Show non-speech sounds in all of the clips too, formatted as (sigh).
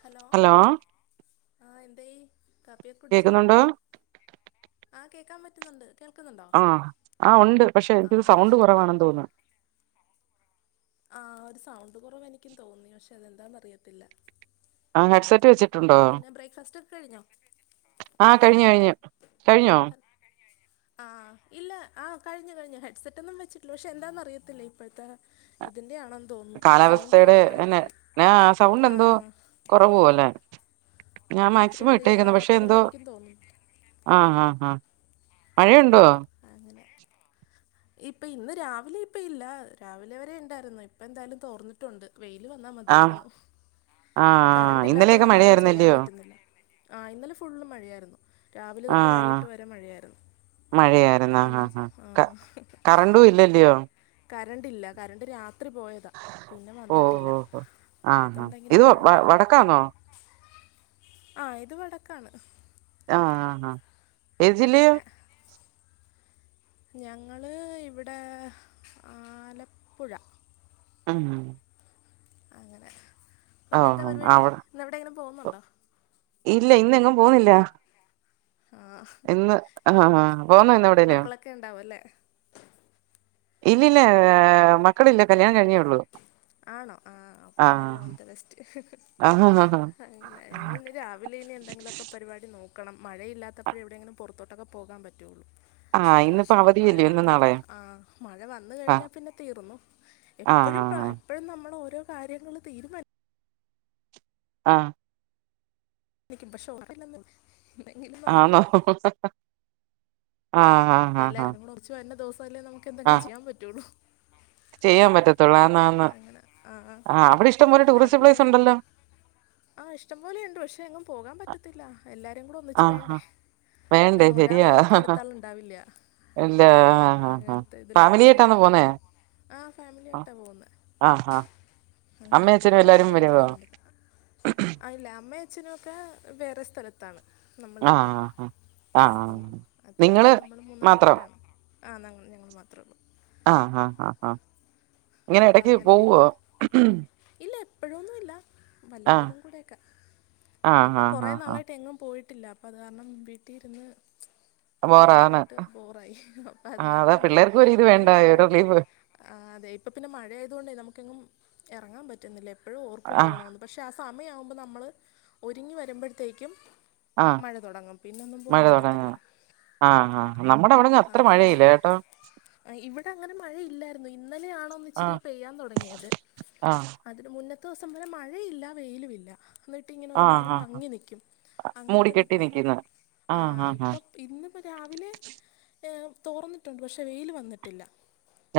Hello ആഹ് എന്തായി കാപ്പിയൊക്കെ കുടിച്ചോ കേക്കുന്നുണ്ടോ ആ കേക്കാൻ പറ്റുന്നുണ്ട് കേൾക്കുന്നുണ്ടോ ആഹ് ആ ഉണ്ട് പക്ഷെ ആ എനിക്കത് സൗണ്ട് കൊറവാണെന്ന് തോന്ന്ന്ന് ആ ഒരു സൗണ്ട് കൊറവ് എനിക്കും തോന്നി. പക്ഷെ അതെന്താന്ന അറിയത്തില്ല ആഹ് ഹെഡ് സെറ്റ് വെച്ച് പിന്നെ ബ്രേക്ക്ഫാസ്റ്റ് ഒക്കെ കഴിഞ്ഞോ ആഹ് കഴിഞ്ഞു കഴിഞ്ഞു കഴിഞ്ഞോ ആഹ് ഇല്ല ആഹ് കഴിഞ്ഞ് കഴിഞ്ഞ് ഹെഡ്സെറ്റ് ഒന്നും വെച്ചിട്ടില്ല പക്ഷെ എന്താന്ന അറിയത്തില്ല ഇപ്പഴത്തെ ഇതിന്റെ ആണോന്ന് കാലാവസ്ഥയുടെ എന്നെ ന്ന സൗണ്ട് ആ എന്തോ കൊറവ് പോല്ലേ ഞാൻ ഒരിത്തിരി മാക്സിമം ക്ലിയർ ഇട്ടേക്ക്ന്ന്. പക്ഷെ ആവാത്ത പോലെ എന്തോ എനിക്കും തോന്നുന്നു ആഹ് ആഹ് ഹാ മഴ ഉണ്ടോ അങ്ങനെ ഇപ്പൊ ഇന്ന് രാവിലെ ഇപ്പ ഇല്ല. രാവിലെവരെ ഇണ്ടായിരുന്ന് ഇപ്പ എന്തായാലും തോർന്നി ട്ടുണ്ട് വെയില് വന്നാ ആഹ് മതിയാരുന്നു. ഇപ്പൊ ആഹ് കരണ്ട് ഇല്ലാത്ത ഇന്നലെയൊക്കെ കാര്ണം ഒന്നും ചെയ്യാൻ മഴയായിരുന്നല്ലയോ പറ്റുന്നുല്ല. ആഹ് ഇന്നലെ ഫുള്ള് മഴയായിരുന്നു രാവിലെ തൊട്ട് വൈകിട്ട് വരെ മഴയായിരുന്നു മഴയാരുന്നോ ആഹ്ഹ് ഒന്നും ഹ ചെ- ആ ക കരണ്ടും ഇല്ലല്യോ കരണ്ട് ഇല്ല കരണ്ട് രാത്രി പോയതാ. പിന്നെ ഓഹ് വന്നിട്ടില്ല ഓഹ് ഓഹ് ആഹ് ആഹ് അതുണ്ടെങ്കിലും ഇത് കൊഴപ്പം വ വടക്കാന്നോ ആഹ് ഇത് വടക്കാണ് ആഹ് ആഹ് ആഹ് ഇതില് ഞങ്ങള് ഇവിടെ ആലപ്പുഴ അങ്ങ് അങ്ങനെ പിന്നെ എന്താ അഹ് പരിപാടി അവി (unintelligible) ഇന്ന് എവിടെ ഇങ്ങനെ ടെ പോകുന്നുണ്ടോ ഇല്ല ഇന്നെങ്ങും പോന്നില്ല ആഹ് ഇന്ന് ആഹ് ആഹ് പോന്നോ ഇന്ന് എവിടെലും ഇക്ക ഇണ്ടാവുലെ ഇല്ലില്ല മക്കളില്ല കല്യാണം കഴിഞ്ഞേ ഒള്ളൂ ആണോ ആഹ് അപ്പൊ ഇന്നെലെ ഓൾ ദ ബെസ്റ്റ് ആഹ് അങ്ങനെ ഞങ്ങളിനി രാവിലെ ഇനി എന്തെങ്കിലൊ ഒക്കെ ഫുഡ്‌ പരിപാടി നോക്കണം മഴയില്ലാത്തപ്പഴേ എവിടെയെങ്കിലും പൊറത്തോട്ടൊക്കെ പോകാൻ പറ്റൊള്ളൂ ആഹ് ഇന്നിപ്പോ പക്ഷെ മഴ അവധിയല്ലേ ഇന്നും വന്ന് നാളെയും ആഹ് മഴ വന്ന് ആഹ് കഴിഞ്ഞാ പിന്നെ തീർന്നു ആഹ് എപ്പഴും ആഹ് എപ്പഴും നമ്മള് ഓരോ കാര്യങ്ങള് തീരുമാനി ആഹ് പക്ഷെ (unintelligible) നോക്കിയാൽ ആന്നോ (inaudible) ആഹ് ആഹ് ആഹ് ആഹ് എല്ലാരുകൂടെ ഒന്നിച്ച് വരനെ ദെവസല്ലേ നമുക്ക് എന്തെങ്കിലും ആഹ് ചെയ്യാൻ പറ്റൊള്ളു ചെയ്യാൻ പറ്റത്തൊള്ളൂ. ആന്ന് ആന്ന്. അങ്ങനെ ആ ആഹ് അവിടെ ഇഷ്ടംപലെ ടൂറിസ്റ്റ് പ്ലേസ് ഉണ്ടല്ലോ ആഹ് ഇഷ്ടംപോലെ ഉണ്ട്. പക്ഷെ എങ്ങും പോകാൻ പറ്റത്തില്ല എല്ലാരും കൂടെ ഒന്നിച്ച് ആഹ് ഹാ വേണ്ടേ വേണ്ടേ അഹ് ശരിയാ ഒരാളുള്ളപ്പോ അടുത്താള് ഉണ്ടാവില്ല ഇല്ല ആഹ് ഹ് ഫാമിലിയായിട്ടാണോ പോന്നേ ആഹ് ഫാമിലി ആയിട്ടാ പോവ്ന്നേ ആഹ്ഹ ഒറ്റയ്ക്ക് പോയാ ഒരു എൻജോയ്മെന്റ് കിട്ടത്തില്ല ആ ഇല്ല അമ്മ അച്ഛെനും ഒക്കെ വേറെ സ്ഥലത്താണ് നമ്മളുടെ കൂടെ ആഹ് ഇല്ല ആഹ് ആഹ് അപ്പം അത് നിങ്ങള് കാര്ണം നമ്മൾ മൂന്നാല് മാത്രോ പേരാണ്. ആഹ് ങ്ങൾ ഞങ്ങൾ മാത്ര ഒള്ളൂ ആഹ് അഹ് ആഹ് ഇങ്ങനെ അപ്പം എടക്ക് അങ്ങനെ പോവോ നിൽക്കുന്നു ഇല്ല എപ്പൊഴൊന്നു ഇല്ല ആഹ് വല്ലപ്പൊഴും കൂടെ ഒക്കെ ആഹ് ഇപ്പം ആഹ് കൊറേ ആഹ് നാളായിട്ട് എങ്ങും പോയിട്ടില്ല അപ്പ അത് കാര്ണം വീട്ടി ഇരിന്ന് ആഹ് ബോറാണ് ഭയങ്കരായിട്ട് ബോറായി അപ്പ അത് ആഹ് കാരണം അതാ ഒന്ന് പിള്ളേർക്കും ഒരിത് ഇങ്ങനെ വേണ്ടായോ ഒരു പോണെന്നൊക്കെ റിലീഫ് ആഹ് അതെ ഇപ്പ പിന്നെ മഴയത് കൊണ്ട് നമുക്കെങ്ങും ഇറങ്ങാൻ പറ്റുന്നില്ല എപ്പോഴും ഓർക്കും ആഹ് പോണോന്ന് പക്ഷേ ആ സമയവുമ്പോ നമ്മള് ഒരുങ്ങി വരുമ്പഴുത്തേക്കും ആഹ് മഴ തുടങ്ങും പിന്നെങ്ങും പോവാൻ പറ്റത്തില്ല. ആ ആ നമ്മുടെ വിടെങ്ങും അത്ര അത് കാരണം മഴയില്ല കേട്ടോ ഇവിടെ അങ്ങനെ മഴയില്ലായിരുന്നു ഇന്നലെയാണ് ഇച്ചിരി ആഹ് പെയ്യാൻ തുടങ്ങിയത് ആഹ് അതിന് മുന്നത്തെ ദിവസം വരെ മഴയില്ല വെയിലും ഇല്ല. എന്നിട്ട് ഇങ്ങനെ ഒരുമാരി ആഹ് ആഹ് മങ്ങി നിക്കും അങ്ങനത്തെ മൂടിക്കെട്ടി നിപ്പരുന്ന് നിക്കുന്ന് ആഹ് ഇപ്പം ഇന്നിപ്പോ രാവിലെ ഏ തോർന്നിട്ടുണ്ട് പക്ഷെ വെയില് വന്നിട്ടില്ല.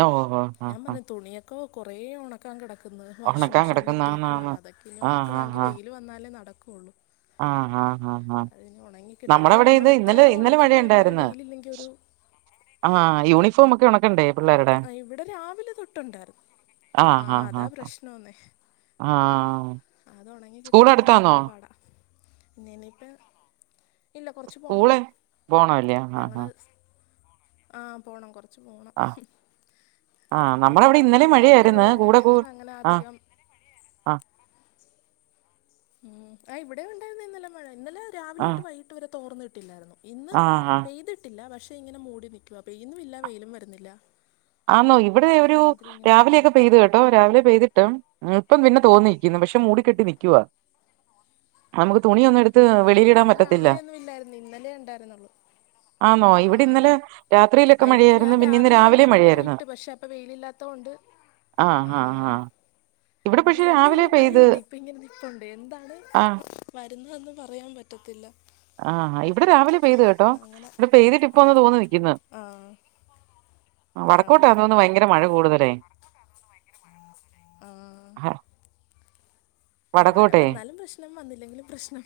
ഓ ഓ ആ ഞാൻ ആ പറഞ്ഞു തുണിയൊക്കെ കുറേ ഉണക്കൻ കിടക്കുന്ന് വാഷിംഗ് ഉണക്കാൻ മെഷീനിൽ കിടക്കുന്നാന്നാന്ന് ഇട്ടിരിക്കുകയാണ് അതൊക്കെ ഇനി ആഹ് ആഹ് ഉണക്കണമങ്കില് വെയില് ആഹ് വെയില് വന്നാലേ നടക്കുള്ളൂ ആഹ് ആഹ് ആഹ് ആഹ് അതിന് ഉണങ്ങിക്കിട്ടും നമ്മുടെ ഇല്ലെങ്കില് ഇവിടെ ഇത് നമ്മള് എത്ര ഇന്നലെ ഇന്നലെ ഉണക്കിയെന്ന് പറഞ്ഞാലും വെയിലില്ലെങ്കി ഒരു ആ യൂണിഫോം ഒക്കെ ഉണക്കണ്ടേ? പിള്ളേരുടെ ആ ഇവിടെ രാവിലെ തൊട്ടുണ്ടായിരുന്നു ആ ആഹ് ആഹ് അതാ ആഹ് പ്രശ്നൊന്നേ ആഹ് അത് ഉണങ്ങി സ്കൂൾ കിട്ടാനായിട്ട് അടുത്താന്നോ ഭയങ്കര പാടാ. ന്നനിയിപ്പ ഇല്ല കുറച്ച് പോണം സ്കൂള് പോണല്ലേ ആ ആ ഞങ്ങള് ആ പോണം കുറച്ച് പോണം ആ ആ അതിഞ്ഞി ഇപ്പോ നമ്മളവിടെ ഇന്നലെ വണ്ടിക്കൊക്കെ മഴയായിരുന്നു ഞങ്ങൾക്കിവിടെ കൂടെ കൂ അങ്ങനെ ആ അധികം ആ ഉം ആ ഇവിടെയും ഉണ്ടായിരുന്നു ഇന്നലെ മഴ ഇന്നലെ രാവിലെ ആ തൊട്ട് വൈകിട്ട് വരെ തോർന്നിട്ടില്ലായിരുന്നു. ഇന്ന് ആ ആ പെയ്തിട്ടില്ല പക്ഷെ ഇങ്ങനെ മൂടി നക്കുവാ പെയ്യുന്നും ഇല്ല വെയിലും വരുന്നില്ല ആന്നോ ഇവിടെ ഒരു ഒരുമാതിരി ഇങ്ങനെ നിൽക്കുക രാവിലെയൊക്കെ പെയ്ത് കേട്ട് ട്ടോ രാവിലെ പെയ്തിട്ട് ഇപ്പം പിന്നെ തോന്നിരിക്കുന്നു പക്ഷെ മൂടി കെട്ടി നിക്കുവാ നമുക്ക് തുണിയൊന്നും എട് ആ ഇവിടെ രാവിലെ ഒന്നും ഇല്ലായിരുന്നു ഇന്നലെ ഉണ്ടായിരരുന്നുള്ളൂ ആന്നോ ഇവിടെ ഇന്നലെ രാത്രിയിലൊക്കെ ആ ഇവിടെ ഞാൻ മഴയായിരുന്നു പിന്നെ ഇന്ന് രാവിലെ ഒന്ന് രാവിലേം മഴയായി കൊണ്ടുപോയി ഇട്ട് പക്ഷെ അപ്പൊ വെയിലില്ലാത്തൊണ്ട് ആ ആ ആഹ് ആ ഇവിടെ പക്ഷെ വെയിലും ഇല്ല രാവിലെ മഴയും പെയ്ത് ഇല്ല ഇപ്പൊ ഇങ്ങനെ നിപ്പുണ്ട് എന്താണ് ആ വരുന്നു ഒന്നും പറയാൻ പറ്റത്തില്ല ആഹ് ഇവിടെ രാവിലെ പെയ്ത് കേട്ടോ അങ്ങനെ ഇവിടെ പെയ്തിട്ടിപ്പോ ഒന്ന് തോർന്നു നിയ്ക്കുന്ന് ആഹ് വടക്കോട്ട ആണല്ലേ ആന്നോന്ന് ഭയങ്കര മഴ കൂടുതലേ ആഹ് ഏ മഴ വടക്കോട്ടേ വന്നാലും പ്രശ്നം വന്നില്ലെങ്കിലും പ്രശ്നം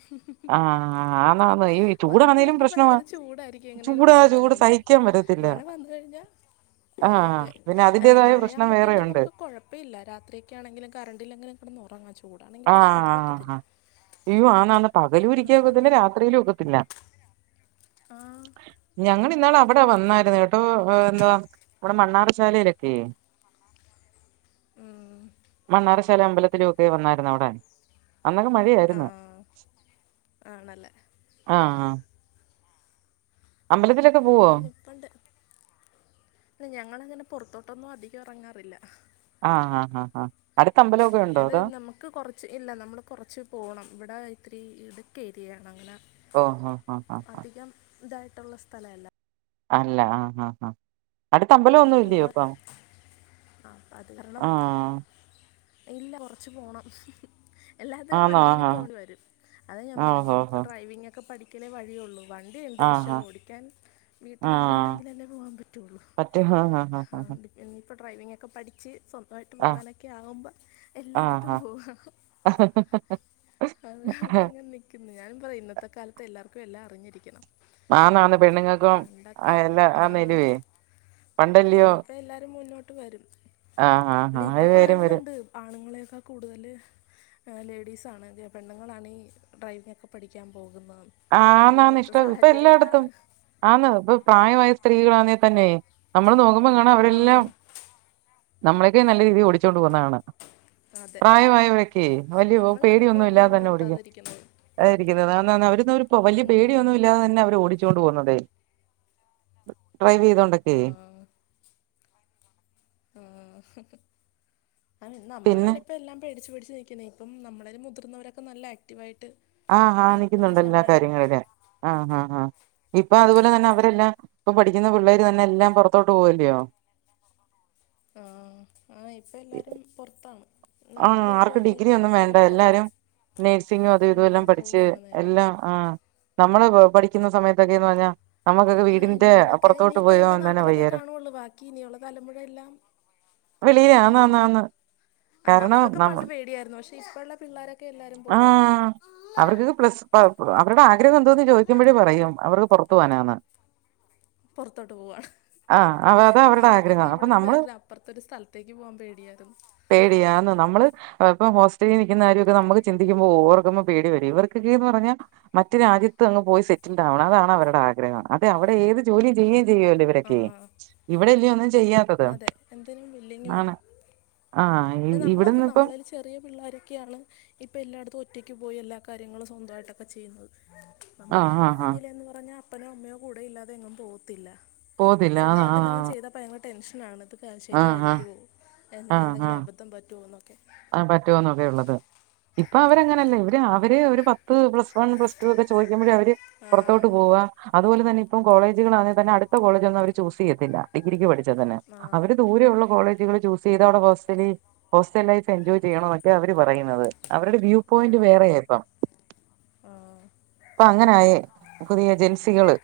ആഹ് ആന്നാന്ന് ഈ ചൂടാണേലും വന്നില്ലെങ്കി പ്രശ്നവാ ഭയങ്കര ചൂടായിരിക്കും എങ്ങനെങ്കിലും ചൂടാ മഴ ചൂട് വെനോന്ന്ഓർക്കും സഹിക്കാൻ പറ്റത്തില്ല മഴ വന്ന് കഴിഞ്ഞാ ആ ആഹ് അതെ പിന്നെ അല്ല അതിന്റേതായ പ്രശ്നം മഴയാവുമ്പോ പിന്നെ വേറെയുണ്ട് നമുക്ക് കൊഴപ്പ ഇപ്പ ഇല്ല രാത്രിയൊക്കെ ആണെങ്കിലും കറണ്ടില്ലങ്കിലും കിടന്ന് ഉറങ്ങാ ചൂ ആ ആ ആ ഹ അയ്യോ ആന്നാണ് പകലു ഒരിക്കെ ഒക്കത്തില്ല അതാണൊരു രാത്രിയിലും ഒക്കത്തില്ല. ആഹ് ഞങ്ങളിന്നാള് അവിടെ വന്നായിരുന്നു കേട്ടോ ഏഹ് ന്താ ഇവിടെ മണ്ണാർശാലയിലൊക്കെ ഉം, മണ്ണാറശാല അമ്പലത്തിലൊക്കെ വന്നായിരുന്നു അവിടെ അന്നൊക്കെ ആ മഴയായിരുന്നു ആണല്ലേ ആ പോവോ അങ്ങനെ നിപ്പുണ്ട് പിന്നെ ഞങ്ങളങ്ങനെ പുറത്തോട്ടൊന്നും അധികം ഇറങ്ങാറില്ല. ആഹ് ആഹ് ആഹ് അടുത്ത അമ്പലം ഒക്കെ ഇത് നമുക് ക്ക് കൊറച്ച് ഇല്ല നമ്മൾ കൊറച്ച് പോണം ഇവിടെ ഇത്തിരി ഇടുക്ക്‌ ഏരിയയാണ് അങ്ങനെ ഓഹ് ഓഹ് ഓഹ് ഓഹ് ഓഹ് അധികം ഇതായിട്ടുള്ള സ്ഥലല്ല അല്ല ആഹ് ആഹ് ആഹ് അടുത്തമ്പലം ഒന്നും ഇല്ലയോ അപ്പ ആഹ് അപ്പൊ അത് കാരണം ഇല്ല കൊറച്ച് പോണം. എല്ലാത്തിനും ആന്നോ വണ്ടിയിൽ ആഹ് പോണ്ടി വരും അത ഞാൻ ആഹ് പറഞ്ഞേ ഓഹ് ഇനി ഓഹ് ഇപ്പൊ ഡ്രൈവിങ്ങൊക്കെ പഠിക്കലേ വഴിയൊള്ളൂ. വണ്ടിയുണ്ട് പക്ഷേ ആഹാ ഓടിക്കാൻ ആഹ് വീട്ടിലാണുണ്ടെങ്കിലല്ലേ പോവാൻ പറ്റുള്ളൂ പറ്റും ഹാ ഹാ ഹാ ഹാ ഇനി ഇപ്പോ ഡ്രൈവിങ്ങൊക്കെ പഠിച്ച് സ്വൻ സുഖായിട്ട് ആഹ് പോകാനൊക്കെ ആവുമ്പോ എല്ലായിട്ത്തും ആഹാ പോവാ അത് പറഞ്ഞങ്ങനെ നിക്കുന്ന് ഞാനും പറയും ഇന്നത്തെ കാലത്ത് എല്ലാർക്കും എല്ലാം അറിഞ്ഞിരിക്കണം. ആന്നാന്ന് പെണ്ണുങ്ങൾക്കും ആഹ് എല്ലാം ആഹ് മേലുവേ ഇനിയിപ്പ എല്ലാരും മുന്നോട്ട് വരും ആഹ് ആഹ് ല്ലി ആഹ് ഇപ്പൊ അത് വരും വരും പറയുന്നുണ്ട്. ഹ് ആണുങ്ങളേക്കാ കൂടുതല് ഏഹ് ലേഡീസാണ് പെണ്ണുങ്ങളാണ് ഈ ഡ്രൈവിംഗൊക്കെ പഠിക്കാൻ പോകുന്നത് ന്ന്. ആഹ് ന്നാണ് ഇഷ്ടം ഇപ്പൊ എല്ലായിടത്തും ആന്ന് ഇപ്പൊ പ്രായമായ സ്ത്രീകളാണേ തന്നെ നമ്മള് നോക്കു മ്പൊ കാണാം ആ അവരെല്ലാം നമ്മളക്കായിം നല്ല രീതിയിൽ ഓടിച്ചോണ്ട് പോവുന്നകാണാം അതെ പ്രായമായവരൊക്കേ വലിയ നമ്മളാണിപ്പോൾ പേടിയൊന്നും ഒന്നും ഇല്ലാതെ ഒന്നും തന്നെ ഓടിക്കും. എത്താതിരിക്കുന്നത് അതായിരിക്കുന്നത് വന്ന് വന്ന് അവര് ന്നൊരു പൊ വല്ല്യേ ഉം. പേടിയൊന്നും ഇല്ലാതെ തന്നെ അവര് ഓടിച്ചോണ്ട് പോവുന്നതേ. ഡ്രൈവെയ്തോണ്ടൊക്കേ. ആ ആഹ് ആണ് പിന്നെ നമ്മളാണ് ഇപ്പ എല്ലാം പേടിച്ചു പേടിച്ച് നിക്ക് നിക്കുന്നെ ഇപ്പം നമ്മളേലും മുതിർന്നവരൊക്കെ നല്ല ആക്റ്റീവായിട്ട്. ആഹ് ഹാ നടക്കുന്ന നിക്കുന്നുണ്ട് എല്ലാ സമയമാണ് കാര്യങ്ങളിലും ആഹ് ഹാ ഹാ. ഇപ്പൊ അതുപോലെ തന്നെ അവരെല്ലാം ഇപ്പൊ പഠിക്കുന്ന പിള്ളേര് തന്നെ എല്ലാം പൊറത്തോട്ട് പോവല്ല്യോ. ആഹ് ആഹ് ഇപ്പല്ലാരും പൊർത്താണ്. ആഹ് ആർക്കും ഡിഗ്രി ഒന്നും വേണ്ട എല്ലാരും നേഴ്സിങ്ങും അതു ഇതുവെല്ലാം ആഹ് പഠിച്ച് പോവാണ് നേരെ എല്ലാം. ആഹ് നമ്മള് പ പഠിക്കുന്ന സമയത്തൊക്കേന്ന് പറഞ്ഞാ. നമുക്കൊക്കെ ആഹ് വീടിന്റെ നമ്മളൊക്കെ അപ്പുറത്തോട്ട് ഇനിയിപ്പ ഇവിടെ പോയോന്ന് തന്നെ നാട്ടിലൊക്കെ വയ്യായിരുന്നു കാണൊള്ളു ബാക്കി ഇനിയുള്ള തലമുഴ എല്ലാം. വെളിയിലാ ആഹ് ആന്നാന്നാന്ന്. ആ നമുക്കൊക്കെ പണ്ട് പേടിയായിരുന്നു പക്ഷേ ഇപ്പള്ള പിള്ളോരൊക്കെ. എല്ലാരും പോവാ ആഹ് അവർക്ക് പ്ലസ് അവരുടെ ആഗ്രഹം എന്തോന്ന് ചോദിക്കുമ്പഴേ പറയും അവർക്ക് പൊർ ത്ത് പോവാനാന്ന്. പൊർത്തോട്ട് പോവാണ് ആഹ് അതാ അവരുടെ ആഗ്രഹം നമുക്കൊക്കെ അപ്പൊ ഇവടന്ന് നമ്മൾ വേറൊരു അപ്പൊർത്തൊരു സ്ഥലത്തേക്ക് പോവാൻ പേടിയായിരുന്നു. പേടിയാന്ന് നമ്മള് ഇപ്പം ഹോസ്റ്റലി നിക്കുന്ന കാര്യമൊക്കെ നമ്മക്ക് ചിന്തിക്കുമ്പോ ഓവർക്കുമ്പോ പേടി വരും ഇവർകൊക്കേന്ന് പറഞ്ഞാ മറ്റ് രാജ്യത്ത് അങ്ങ് പോയി സ് സെറ്റിൽഡാവണ അതാണ് അവരുടെ ആഗ്രഹം അതെ അവിടെ ഏത് ജോലീം ചെയ്യേ ചെയ്യോല്ലോ ആ ഇവരൊക്കെ. ഇവിടെല്ല്യോ ഒന്നും ചെയ്യാ അതെ എന്തിനും വില്ലിങ്ങുവാണ്. ആഹ് അയ് ന്നെ നമ്മളോർക്കും നമ്മളേലും ചെറിയ പിള്ളോരൊക്കെയാണ്. ഇപ്പൊ എല്ലാട്ത്തും ഒറ്റക്ക് പോയി എല്ലാ കാര്യങ്ങളും സ്വന്തായിട്ടൊക്കെ ചെയ്യുന്നത്. ആഹ് നമ്മളൾടെയൊക്കെ ആഹ് ആഹ് കുഞ്ഞിലേന്ന് പറഞ്ഞാ അപ്പനോ അമ്മയോ കൂടെ ഇല്ലാതെ എങ്ങും പോകത്തില്ല. പോകത്തില്ല ആഹ് സ്വന്തായിട്ട് ആഹ് എന്തെങ്കിലും ചെയ്താ പ (unintelligible) ടെൻഷനാണത് ആഹ് ശരിയയിരിക്കുവോ എനി ആഹ് എന്തെങ്കിലും ആഹ് അബദ്ധം പറ്റോന്നൊക്കെ. ആഹ് പറ്റോന്നൊക്കെയുള്ളത്. ഇപ്പൊ അവരങ്ങനല്ല ഇവര് അവര് ഒരു പത്ത്, പ്ലസ് വൺ, പ്ലസ് ടു ഒക്കെ ചോയിക്കുമ്പഴേ അവര്. ആ പുറത്തോട്ട് പോവാ അതുപോലെ തന്നെ ഇപ്പം കോളേജുകളാണേ തന്നെ അടുത്ത കോളജൊന്നും അവര് ചൂസയ്യത്തില്ല. ഡിഗ്രിക്ക് പഠിച്ചാതന്നെ ആ അവര് ദൂരെയുള്ള കോളേജുകള് ചൂസെയ്ത അവിടെ ഹോസ്റ്റലി ഹോസ്റ്റൽ ലൈഫ്. എൻജോയ് ചെയ്യണന്നൊക്കെ അവര് പറയുന്നത് അവരുടെ വ്യൂ പോയിന്റ് വേറെയായിപ്പം. ആഹ്. പ്പൊ അങ്ങനെ ആയെ പുതിയ ജെൻസികള്.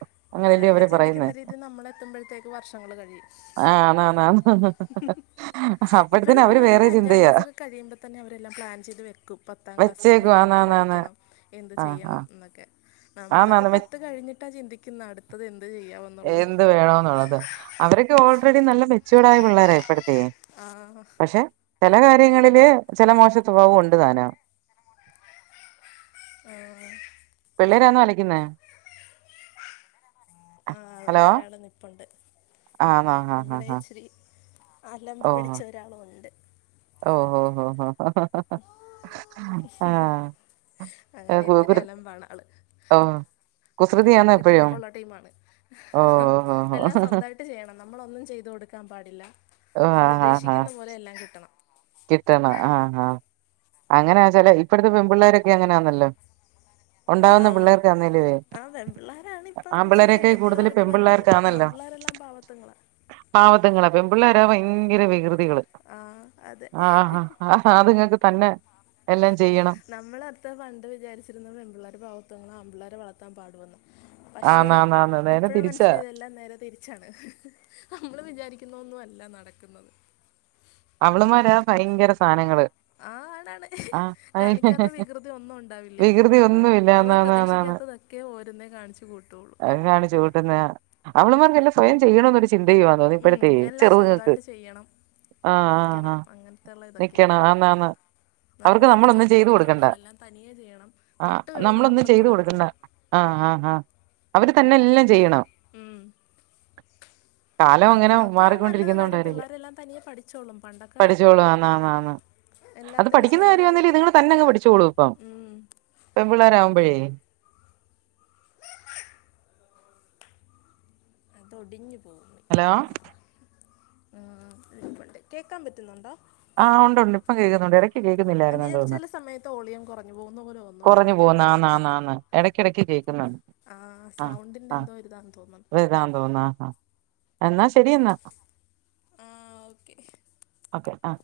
അവരൊക്കെ ചിന്തിക്കുന്ന രീതിൽ നമ്മളെത്തുമ്പഴ്ത്തേക്ക് വർഷങ്ങള് കഴിയും. ആന്ന് ആന്ന് ആന്ന് ആന്ന് ഇപ്പഴ്ത്തെ പിള്ളരൊര് വേറെ അഞ്ചാം ചിന്തയാ ക്ലാസൊക്കെ കഴിയുമ്പ തന്നെ അവരെല്ലാം പ്ലാൻ ചെയ്ത് വെക്കും പത്താം ക്ലാസ്സ് വെച്ചേക്കുവാ കഴിയുമ്പോ എന്ത് ആന്നാന്നാന്ന് പഠിക്കണം, എന്ത് ആഹ് ചെയ്യണം ആഹ് ന്നൊക്കെ. നമ്മളൊക്കെ ആന്നാന്ന് വെ പത്ത് കഴിഞ്ഞിട്ടാ ചിന്തിക്കുന്ന അടുത്തത് എന്ത് ചെയ്യാമെന്നുള്ളത്. ന്ത് വേണോന്നോള്ളത്. അവരൊക്കെ ഓൾറെഡി നല്ല മെച്യൂഡായ പിള്ളേര ഇപ്പഴത്തെയെ ആഹ് ക്ഷേ ചെല കാര്യങ്ങളില് ചെല മോശ സ്വഭാവം ഉണ്ട്താനും. ആഹ്‌ പിള്ളേരാന്നോ കളിക്കുന്നേ? ആഹ് ഇവിടെ ഹലോ ഒരാള് നിപ്പൊണ്ട്. ആന്നോ ആഹ് ആഹ് അലമ്പ് പിടിച്ച ഒരാളൊണ്ട്. ഓഹോ ഓഹോ ഹോ ഹോ ആഹ് അങ്ങനെ ഇത്തിരി അലമ്പാണ് ആള്. ഓ ആഹ് കുസൃതിയാന്നോ ഇത്തിരി എപ്പഴും കുറുമ്പുള്ള ടീമാണ് ഓ ഓ എല്ലാസ്വന്തായി ട്ട് ചെയ്യണം നമ്മളൊന്നും ചെയ്ത് കൊടുക്കാപാടില്ല ഓ ആ ആ ആ അവളുദ്ദേശിക്കുന്ന പോലെ എല്ലാം കിട്ടണം കിട്ടണം ആഹ് ആഹ് അങ്ങന ചെല ഇപ്പോഴ്ത്തെ പെമ്പിള്ളരൊക്കെങ്ങനാന്നല്ലോ ഒണ്ടാവുന്ന ആഹ് പിള്ളേർക്കാന്നേലുവേ ആഹ് പെൺപിള്ളേരാണ് ആമ്പിള്ളേരെക്കെ കൂട്തല് പെമ്പിള്ളേ ആപിള്ളേരെല്ലാം പാവത്ത്ങ്ങളാ പാവത്ത്ങ്ങളാ പെപിള്ളേരാ ഭയങ്കര വികൃതികള് ആഹ് അതെ ആഹ് അത്ങ്ങക്ക് തന്നെ എല്ലാം ചെയ്യണം. നമ്മളത്താ പണ്ട് വിചാരിച്ചിരുന്നത് പെപിള്ളാര് പാവത്ത്ങ്ങളാ ആപിള്ളാരെ വളർത്താൻ പാടുവോന്നാ പഷേ ആന്നാന്നാന്ന് നേരെ ഇപ്പോഴണ് തിരിച്ചാ മനസ്സിലായത് എല്ലാം നേരെ തിരി ച്ചാണ് നമ്മള് വിചാരിക്കുന്നൊന്നുവല്ല നടക്കുന്നത് അവള്മ്മാരാ ഭയങ്കരസാനങ്ങള് ആഹ് ആണാണ് കാണിക്കാത്ത വികൃതി ഒന്നുണ്ടാവില്ല്യാ വികൃതി ഒന്നുമില്ല നമ്മള് ആന്നാന്നാന്നാന്ന് പ്രതീക്ഷിക്കാത്ത ഒക്കെ ഓരോന്നേ കാണിച്ച് കൂട്ടൊള്ളു ആഹ് കാണിച്ച് കൂട്ട്ന്നായ അവള്മ്മാർക്കെല്ലാം സ്വയം ചെയ്യണൊരു ചിന്തയുവാന്ന് ഉം ഇപ്പഴത്തെയ് എല്ലാം ചെറ്ത്ങ്ങക്ക് സ്വന്തമായിട്ട് ചെയ്യണം ആഹ് ആഹ് നിൽക്കണം ആഹ് അങ്ങനത്തെയുള്ള ഇതൊക്കെയാ നിക്കണം ആന്നാന്ന് നമ്മളൊന്നും അവർക്ക്നമ്മളൊന്നും ചെയ്ത് കൊടുക്കാൻ കൊടുക്കണ്ടാ പാടില്ല എല്ലാം തനിയെ ചെയ്യണം ആഹ് തൊട്ട് കഴിഞ്ഞ നമ്മളൊന്നും അപ്പം ചെയ്ത് തുടങ്ങും കൊടുക്കണ്ട ആഹ് ആഹ് ആഹ് അവര്തന്നെല്ലാം ചെയ്യണം. ഉം കാലം അതൊന്ന് അങ്ങനെ നോക്കിയാ നല്ലത് കാര്യം മാറിക്കൊണ്ടിരിക്കുന്നോണ്ടാരിക്കും പിള്ളേരെല്ലാം തനിയെ പഠിച്ചോളും പണ്ടൊക്കെ പഠിച്ചോളും ആന്നാന്നാന്ന് അത് എല്ലാത്തിനും പഠിക്കുന്നാ കാര്യന്നാലും സ്വന്തമായിട്ട് ഇത്ങ്ങള് തന്നങ്ങ് പഠിച്ചോളും ഇപ്പം ഉം പെമ്പിള്ളേരാവുമ്പളെ അതൊടിഞ്ഞു പോവും ഹലോ മിക്കവാറും കണ്ടോ ആഹ് (unintelligible) കേക്കാ പറ്റുന്നോണ്ടോ? ആഹ് ഒണ്ട്ണ്ട് ഇപ്പം കേക്ക്ന്നോണ്ട് എട ക്ക് കേക്ക്ന്നില്ലായിര്ന്ന് ഞാൻ തോന്ന് ചില സമയത്ത് ഓളിയം കുറഞ്ഞു പോകുന്ന പോലെ തോന്നുന്നുണ്ട് കൊറഞ്ഞ് എനിക്കത് പോവ്ന്ന് ആന്നാന്നാന്ന് എടക്കെടക്ക് കേക്ക്ന്നോണ്ട് ആഹ് സൗണ്ടിന്റെന്തോരിതാന്ന് തോന്നണ് ഇതാന്ന് തോന്ന് ആഹ്‌ എന്നാ ശെരിന്നാ ആഹ് ഓക്കെ. ഓക്കെ ആഹ്